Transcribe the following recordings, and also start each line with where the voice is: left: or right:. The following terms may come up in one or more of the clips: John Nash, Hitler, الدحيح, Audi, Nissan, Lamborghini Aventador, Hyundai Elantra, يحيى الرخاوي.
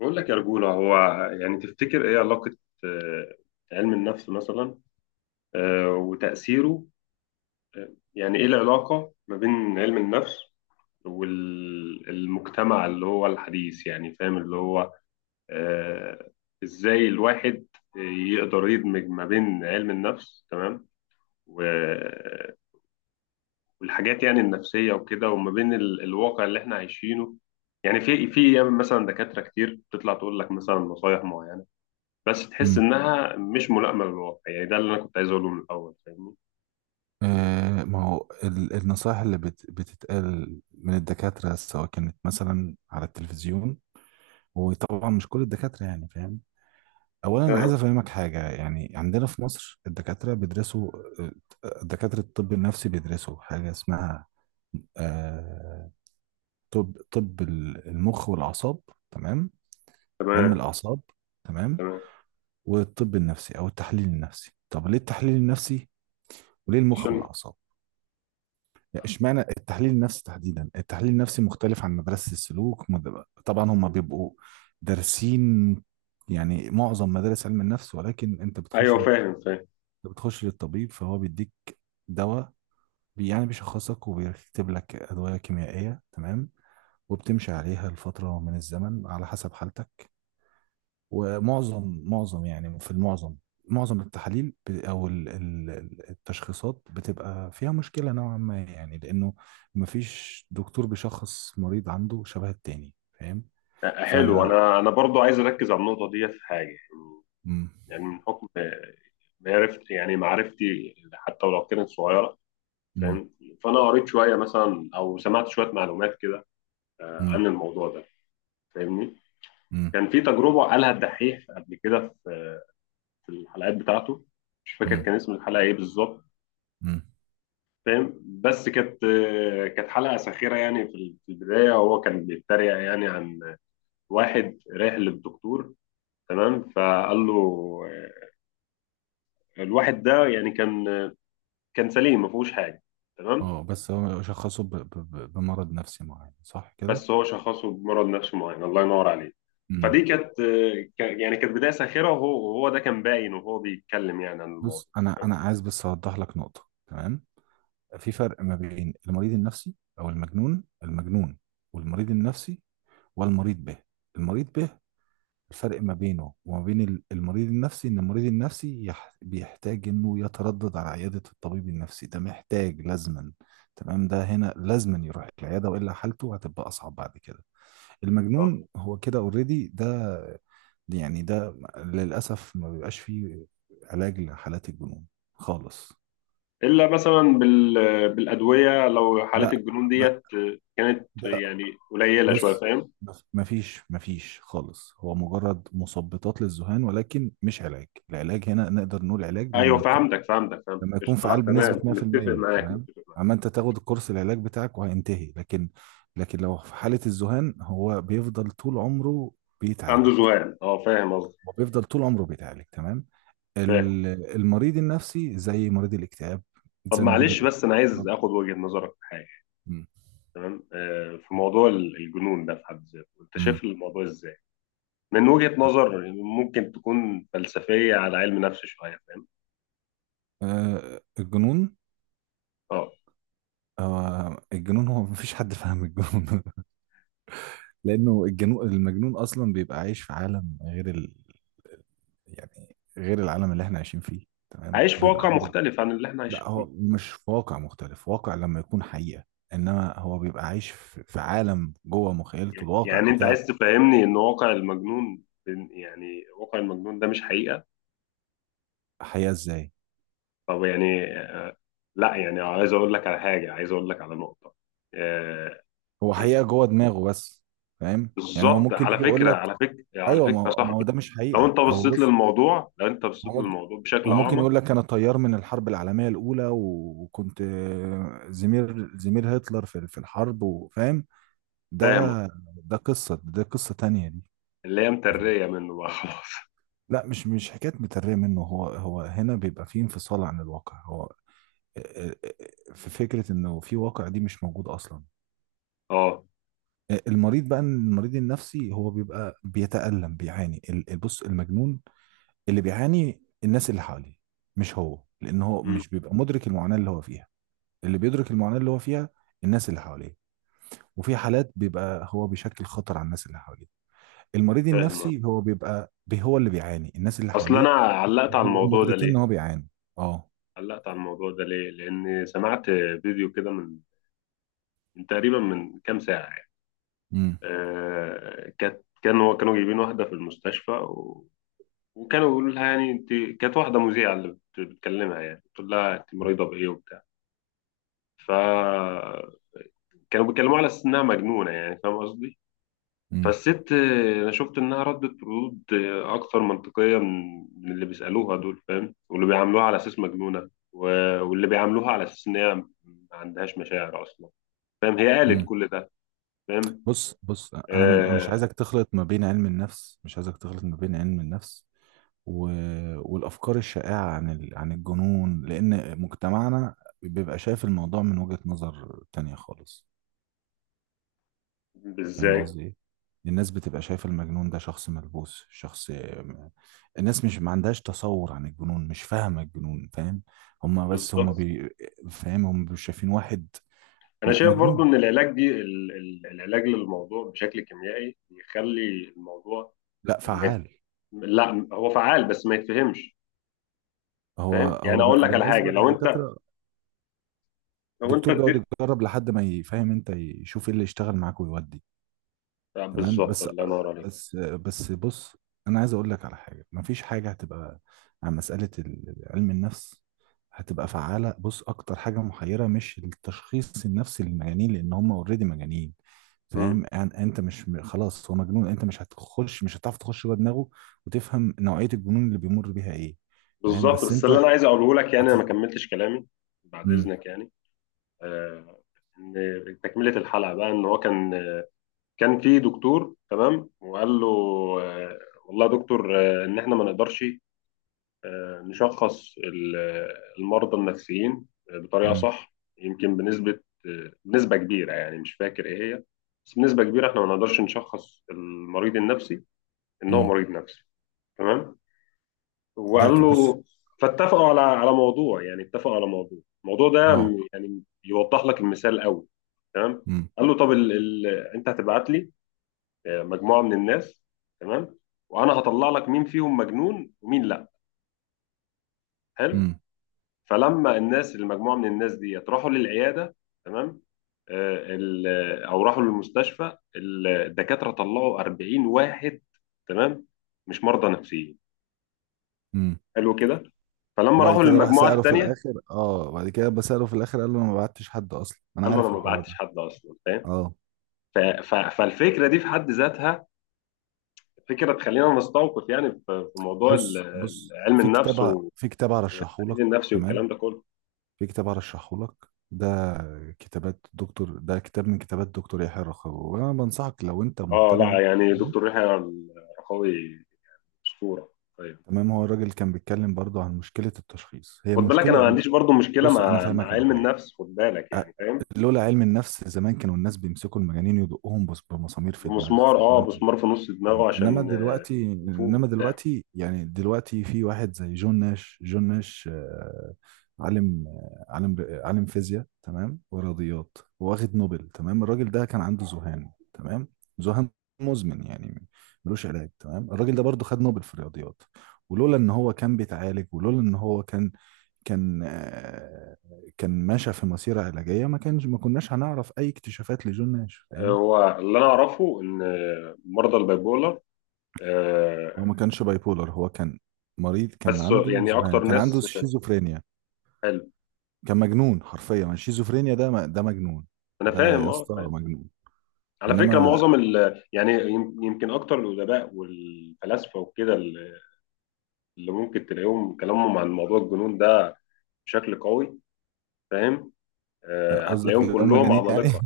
left: بقول لك يا رجولة. هو يعني تفتكر ايه علاقة آه، علم النفس مثلا؟ وتأثيره؟ يعني ايه العلاقة ما بين علم النفس والمجتمع اللي هو الحديث، يعني فاهم؟ اللي هو آه، ازاي الواحد يقدر يدمج ما بين علم النفس، تمام، و- والحاجات يعني النفسية وكده، وما بين الواقع اللي احنا عايشينه. يعني في مثلا دكاترة كتير بتطلع تقول لك مثلا نصايح معينة، بس تحس
right: مم.
left: انها مش ملائمه للواقع. يعني ده اللي انا كنت عايز اقوله من الاول، فاهمني؟
right: آه، ما هو النصائح اللي بتتقال من الدكاترة، سواء كانت مثلا على التلفزيون، وطبعا مش كل الدكاترة، يعني فاهم. أولا عايز
left: ايوه.
right: أفهمك حاجة، يعني عندنا في مصر الدكاترة بيدرسوا. آه، دكاترة الطب النفسي بيدرسوا حاجة اسمها آه طب المخ والأعصاب، تمام، علم
left: تمام.
right: الأعصاب، تمام.
left: تمام.
right: والطب النفسي أو التحليل النفسي، طب ليه التحليل النفسي وليه المخ
left: عشان.
right: والأعصاب؟ اشمعنى التحليل النفسي تحديدا؟ التحليل النفسي مختلف عن مدرسة السلوك، طبعا هم بيبقوا دارسين يعني معظم مدارس علم النفس، ولكن انت
left: ايوه، فاهم فاهم.
right: بتخش للطبيب فهو بيديك دواء، يعني بيشخصك وبيكتب لك أدوية كيميائية، تمام، وبتمشي عليها لفترة من الزمن على حسب حالتك. ومعظم يعني في المعظم، معظم التحاليل ب- او ال- ال- ال- التشخيصات بتبقى فيها مشكلة نوعا ما، يعني لانه مفيش دكتور بيشخص مريض عنده شبه التاني، فاهم ف
left: حلو، انا برضو عايز اركز على النقطه دي في حاجه.
right: مم.
left: يعني من حكم معرفتي، يعني معرفتي حتى ولو كانت صغيره،
right: مم.
left: فاهم؟ فانا قريت شويه مثلا او سمعت شويه معلومات كده
right: مم.
left: عن الموضوع ده، فاهمني؟
right: مم.
left: كان في تجربه قالها الدحيح قبل كده في في الحلقات بتاعته، مش فاكر
right: مم.
left: كان اسم الحلقه ايه بالظبط،
right: مم.
left: فاهم؟ بس كانت، كانت حلقه ساخره. يعني في في البدايه هو كان بيتريق يعني عن واحد رايح للدكتور، تمام، فقال له الواحد ده يعني كان، كان سليم ما فيهوش حاجه، تمام.
right: اه بس هو شخصه بمرض نفسي معين، صح كده؟
left: بس هو شخصه بمرض نفسي معين، الله ينور عليه.
right: مم.
left: فدي كانت، يعني كانت بدايه ساخره، وهو وهو ده كان باين وهو بيتكلم يعني عن الموضوع.
right: بص انا عايز بس اوضح لك نقطة، تمام. في فرق ما بين المريض النفسي او المجنون. المجنون والمريض النفسي. والمريض به، المريض به، الفرق ما بينه وما بين المريض النفسي ان المريض النفسي بيحتاج انه يتردد على عيادة الطبيب النفسي، ده محتاج لازما، تمام، ده هنا لازما يروح العيادة والا حالته هتبقى اصعب بعد كده. المجنون هو كده اوريدي، ده يعني ده للاسف ما بيبقاش فيه علاج لحالات الجنون خالص.
left: الا مثلا بال، بالادويه لو حالات
right: لا
left: الجنون
right: ما
left: ديت كانت
right: ده
left: يعني قليله شويه،
right: بص
left: فاهم؟
right: بص، مفيش، مفيش خالص، هو مجرد مثبطات للذهان ولكن مش علاج. العلاج هنا نقدر نقول علاج
left: ايوه،
right: لما يكون،
left: فهمتك فهمتك فهمتك،
right: لما يكون
left: قشطه. لا
right: فعال بنسبة
left: تمام، متفق
right: 100%،
left: معاك
right: تمام،
left: متفق معاك.
right: اما انت تاخد الكورس العلاج بتاعك وهينتهي، لكن، لكن لو في حالة الذهان هو بيفضل طول عمره
left: عنده
right: بيتعالج.
left: ذهان، اه فاهم قصدي.
right: هو بيفضل طول عمره بيتعالج، تمام.
left: فاهم.
right: ال- المريض النفسي زي مريض الاكتئاب،
left: طب
right: زي مريض
left: معلش، بس انا عايز
right: الاضطراب.
left: اخد وجهة نظرك في حاجه. تمام، آه في موضوع الجنون ده في حد ذاته، انت
right: امم.
left: شايف الموضوع ازاي؟ من وجهة نظر ممكن تكون فلسفيه على علم نفس شويه، فاهم؟
right: آه الجنون،
left: اه.
right: آه الجنون، هو مفيش حد فاهم الجنون لانه المجنون اصلا بيبقى عايش في عالم غير يعني غير العالم اللي احنا عايشين فيه، تمام،
left: عايش في
right: بيبقى
left: واقع
right: عنده.
left: مختلف عن اللي احنا
right: لا،
left: عايشين فيه.
right: هو مش في واقع مختلف، واقع لما يكون حقيقة، انما هو بيبقى عايش في عالم جوه مخيلته، الواقع
left: يعني انت
right: بتاعه
left: عايز تفهمني ان واقع المجنون، يعني واقع المجنون ده مش حقيقه؟
right: حقيقة ازاي؟
left: طب يعني لا، يعني عايز اقول لك على حاجه، عايز اقول لك على نقطه. آه،
right: هو حقيقة جوه دماغه بس، فاهم؟ يعني هو
left: بالظبط،
right: ممكن
left: على
right: يجي يقول
left: فكره
right: لك،
left: على فكره على
right: ايوه،
left: فكره
right: ما
left: يا
right: هو ما هو
left: صاحبي.
right: ده مش
left: لو
right: حقيقة.
left: انت
right: هو،
left: بصيت
right: بص،
left: للموضوع، لو انت
right: هو
left: بصيت
right: ممكن،
left: للموضوع بشكل
right: هو ممكن
left: اعمق.
right: يقول لك انا طيار من الحرب العالمية الاولى، وكنت زميل هتلر في الحرب، وفاهم؟
left: فاهم.
right: ده ده قصة تانية دي.
left: اللي هي متريه منه بقى خلاص.
right: لا، مش حكاية مترية منه، هو هو هنا بيبقى فيه انفصال عن الواقع. هو في فكرة انه في واقع دي مش موجود اصلا.
left: اه.
right: المريض بقى، المريض النفسي هو بيبقى بيتألم، بيعاني بص، المجنون اللي بيعاني الناس اللي حواليه مش هو، لان هو
left: أمم،.
right: مش بيبقى مدرك المعاناة اللي هو فيها. اللي بيدرك المعاناة اللي هو فيها الناس اللي حواليه، وفي حالات بيبقى هو بيشكل خطر على الناس اللي حواليه. المريض
left: فاهم.
right: النفسي هو هو اللي بيعاني الناس اللي
left: اصل انا
right: حواليه،
left: علقت
right: مش
left: على
right: بيبقوا
left: الموضوع ده
right: مدركين ان
left: ليه.
right: هو بيعاني. اه،
left: علقت على الموضوع ده ليه، لان سمعت فيديو كده من، من تقريبا من كام ساعه يعني.
right: امم،
left: كانت، كان هو كانوا جايبين واحده في المستشفى، وكانوا بيقولوا لها يعني انت، كانت واحده مذيعه اللي بتكلمها، يعني بتقول لها انت مريضه بايه وبتاع. فكانوا بيتكلموا على اساس انها مجنونه، يعني فاهم قصدي؟
right: امم،
left: فالست انا شفت انها ردت ردود اكثر منطقيه من من اللي بيسالوها دول، فاهم؟ واللي بيعاملوها على اساس مجنونه، واللي بيعاملوها على اساس ان هي ما عندهاش مشاعر اصلا، فاهم، هي قالت
right: امم.
left: كل ده، فاهم؟
right: بص، بص، انا مش
left: آه.
right: عايزك تخلط ما بين علم النفس، مش عايزك تخلط ما بين علم النفس و... والافكار الشائعه عن الجنون، لان مجتمعنا بيبقى شايف الموضوع من وجهة نظر تانية خالص. فاهم
left: ازاي؟
right: قصدي ايه؟ الناس بتبقى شايفة المجنون ده شخص ملبوس، شخص، الناس مش، ما عندهاش تصور عن الجنون، مش فاهمة الجنون، فاهم؟ هما بس هما
left: بالظبط.
right: بي... فاهم؟ هما مش شايفين واحد
left: انا شايف برضو
right: مجنون.
left: ان العلاج دي العلاج للموضوع بشكل كيميائي بيخلي الموضوع
right: لا،
left: ما
right: فعال.
left: لا هو فعال بس ما يتفهمش،
right: هو
left: فاهم؟ يعني
right: هو
left: اقول لك على حاجه.
right: بالنسبة
left: لو انت،
right: للدكاترة،
left: لو انت
right: الدكتور بيقعد
left: اديت.
right: يجرب لحد ما يفهم، انت يشوف ايه اللي يشتغل معاك ويودي، تمام.
left: بالظبط،
right: بس
left: الله ينور عليك.
right: بس بس بص، انا عايز اقول لك على حاجه، مفيش حاجه هتبقى عن مساله علم النفس هتبقى فعاله. بص، اكتر حاجه محيره مش التشخيص النفسي للمجانين، لان هم اوريدي مجانين،
left: مم.
right: فاهم يعني؟ انت مش، خلاص هو مجنون، انت مش هتخش، مش هتعرف تخش جوه دماغه وتفهم نوعيه الجنون اللي بيمر بيها ايه. فاهم؟
left: بالظبط.
right: بس
left: بس
right: انت
left: اللي انا عايز اقوله لك،
right: هت...
left: يعني انا ما كملتش كلامي، بعد
right: مم.
left: اذنك يعني. آه، ان تكمله الحلقه بقى، ان هو كان، كان في دكتور، تمام، وقال له آه، والله يا دكتور ان احنا ما نقدرش نشخص المرضى النفسيين بطريقة
right: مم.
left: صح، يمكن بنسبة بنسبة كبيرة، يعني مش فاكر إيه هي، بس بنسبة كبيرة إحنا ما نقدرش نشخص المريض النفسي إن هو
right: مم.
left: مريض نفسي، تمام. وقال
right: ده بص.
left: له، فاتفقوا على على موضوع، يعني اتفقوا على موضوع. الموضوع ده
right: اه.
left: يعني يوضح لك المثال قوي، تمام.
right: مم.
left: قال له طب انت هتبعت لي مجموعة من الناس، تمام، وانا هطلع لك مين فيهم مجنون ومين لا. حلو.
right: مم.
left: فلما الناس، المجموعه من الناس ديت راحوا للعياده، تمام، او راحوا للمستشفى، الدكاتره طلعوا 40 واحد تمام مش مرضى نفسيين.
right: مم.
left: حلو كده. فلما
right: وبعد
left: راحوا
right: كده راح
left: للمجموعه
right: سأله في
left: الثانيه،
right: الآخر، اه بعد كده بسأله في الآخر، قال له انا ما بعتش حد اصلا. انا
left: قال له انا
right: عارف
left: ما
right: الحوار
left: بعتش
right: ده.
left: حد اصلا، فاهم؟
right: اه،
left: فالفكره دي في حد ذاتها فكره تخلينا نستوقف يعني في في موضوع
right: بص، بص،
left: علم النفس والتحليل
right: في كتاب هرشحه لك،
left: النفسي
right: تمام،
left: والكلام ده كله.
right: في كتاب هرشحه لك، ده كتاب من كتابات دكتور يحيى الرخاوي، وانا بنصحك لو انت
left: اه
right: مهتم
left: لا،
right: يعني.
left: يعني دكتور يحيى الرخاوي اسطوره. طيب.
right: تمام، هو الراجل كان بيتكلم برضه عن مشكلة التشخيص، هي
left: خد بالك انا ما
right: مشكلة.
left: عنديش برضو مشكله
right: بص، انا
left: مع مع
right: فاهمك على
left: علم
right: حاجة.
left: النفس، خد بالك
right: أ-
left: يعني، فاهم؟
right: لولا علم النفس زمان كانوا الناس بيمسكوا المجانين يدقوهم بمسامير في دماغ،
left: بمسمار،
right: في
left: اه
right: دماغ.
left: مسمار في نص دماغه
right: انما
left: عشان
right: دلوقتي،
left: يفوق
right: انما
left: وبتاع.
right: دلوقتي يعني، دلوقتي في واحد زي جون ناش. جون ناش، آه، عالم، آه، عالم فيزياء، تمام، ورياضيات، واخد نوبل، تمام. الراجل ده كان عنده ذهان، تمام، ذهان مزمن يعني، ملوش علاج، تمام. الراجل ده برضه خد نوبل في الرياضيات، ولولا ان هو كان بيتعالج، ولولا ان هو كان، كان، آه، كان ماشي في مسيرة علاجية، ما كانش، ما كناش هنعرف اي اكتشافات لجون ناش، فاهم؟
left: هو اللي انا اعرفه ان مرضى البايبولر آه،
right: هو ما كانش باي بولر، هو كان مريض، كان
left: بس
right: عنده
left: يعني
right: ذهان،
left: اكتر
right: كان عنده
left: ناس.
right: شيزوفرينيا،
left: حلو.
right: كان مجنون حرفيا، ما الشيزوفرينيا ده ده مجنون،
left: انا
right: ده
left: فاهم،
right: يا
left: اه
right: اسطى
left: فاهم.
right: مجنون.
left: على فكره
right: انما،
left: معظم ال يعني، يمكن اكتر الادباء والفلاسفه وكده اللي، اللي ممكن تلاقيهم كلامهم عن موضوع الجنون ده بشكل قوي، فاهم؟
right: قصدك
left: هتلاقيهم
right: اللي هم
left: كلهم
right: مجانين يعني
left: عمالقه.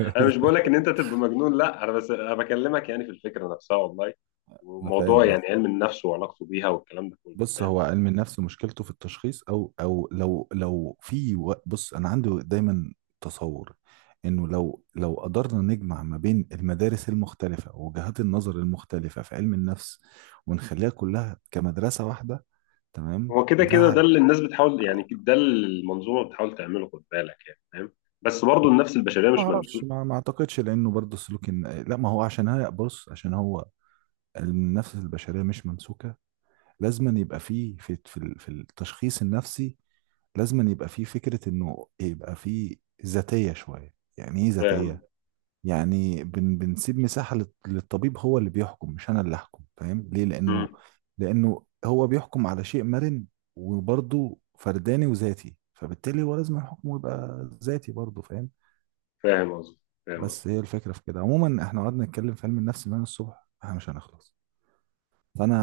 left: انا مش بقولك ان انت تبقى مجنون، لا، انا بس انا بكلمك يعني في الفكره نفسها والله،
right: انا فاهم
left: وموضوع يعني
right: قصدك،
left: علم النفس وعلاقته بيها والكلام ده كله،
right: بص،
left: فاهم؟
right: هو علم النفس مشكلته في التشخيص، او او لو لو في و- بص، انا عندي دايما تصور انه لو قدرنا نجمع ما بين المدارس المختلفة ووجهات النظر المختلفة في علم النفس ونخليها كلها كمدرسة واحدة، تمام،
left: هو كده كده ده اللي الناس بتحاول، يعني ده اللي المنظومه بتحاول تعمله، خد بالك يعني، فاهم؟ بس برضه النفس البشريه
right: ما
left: مش ممسوسه.
right: اعرفش، ما اعتقدش، لانه برضه سلوك الن... لا ما هو عشان هي، بص، عشان هو النفس البشريه مش ممسوكه، لازما يبقى فيه في التشخيص النفسي، لازما يبقى فيه فكره انه يبقى فيه ذاتيه شويه. يعني ايه ذاتيه؟
left: فاهم.
right: يعني بنسيب مساحه للطبيب، هو اللي بيحكم مش انا اللي احكم، فاهم ليه؟ لانه،
left: مم.
right: لانه هو بيحكم على شيء مرن وبرضه فرداني وذاتي، فبالتالي هو لازم حكمه يبقى ذاتي برضه، فاهم؟
left: فاهم قصدي، فاهم قصدي.
right: بس هي الفكرة في كده عموما، احنا قعدنا نتكلم في علم النفس من الصبح، احنا مش هنخلص، فانا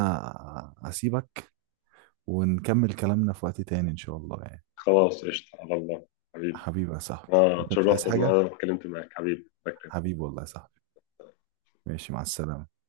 right: هسيبك ونكمل كلامنا في وقت تاني ان شاء الله يعني.
left: خلاص قشطه، على الله. حبيبي.
right: حبيبي يا صاحبي،
left: اه،
right: انت مش
left: اتشرفت
right: عايز
left: ان
right: حاجة؟
left: انا اتكلمت معاك حبيبي.
right: حبيبي والله يا صاحبي، ماشي، مع السلامة.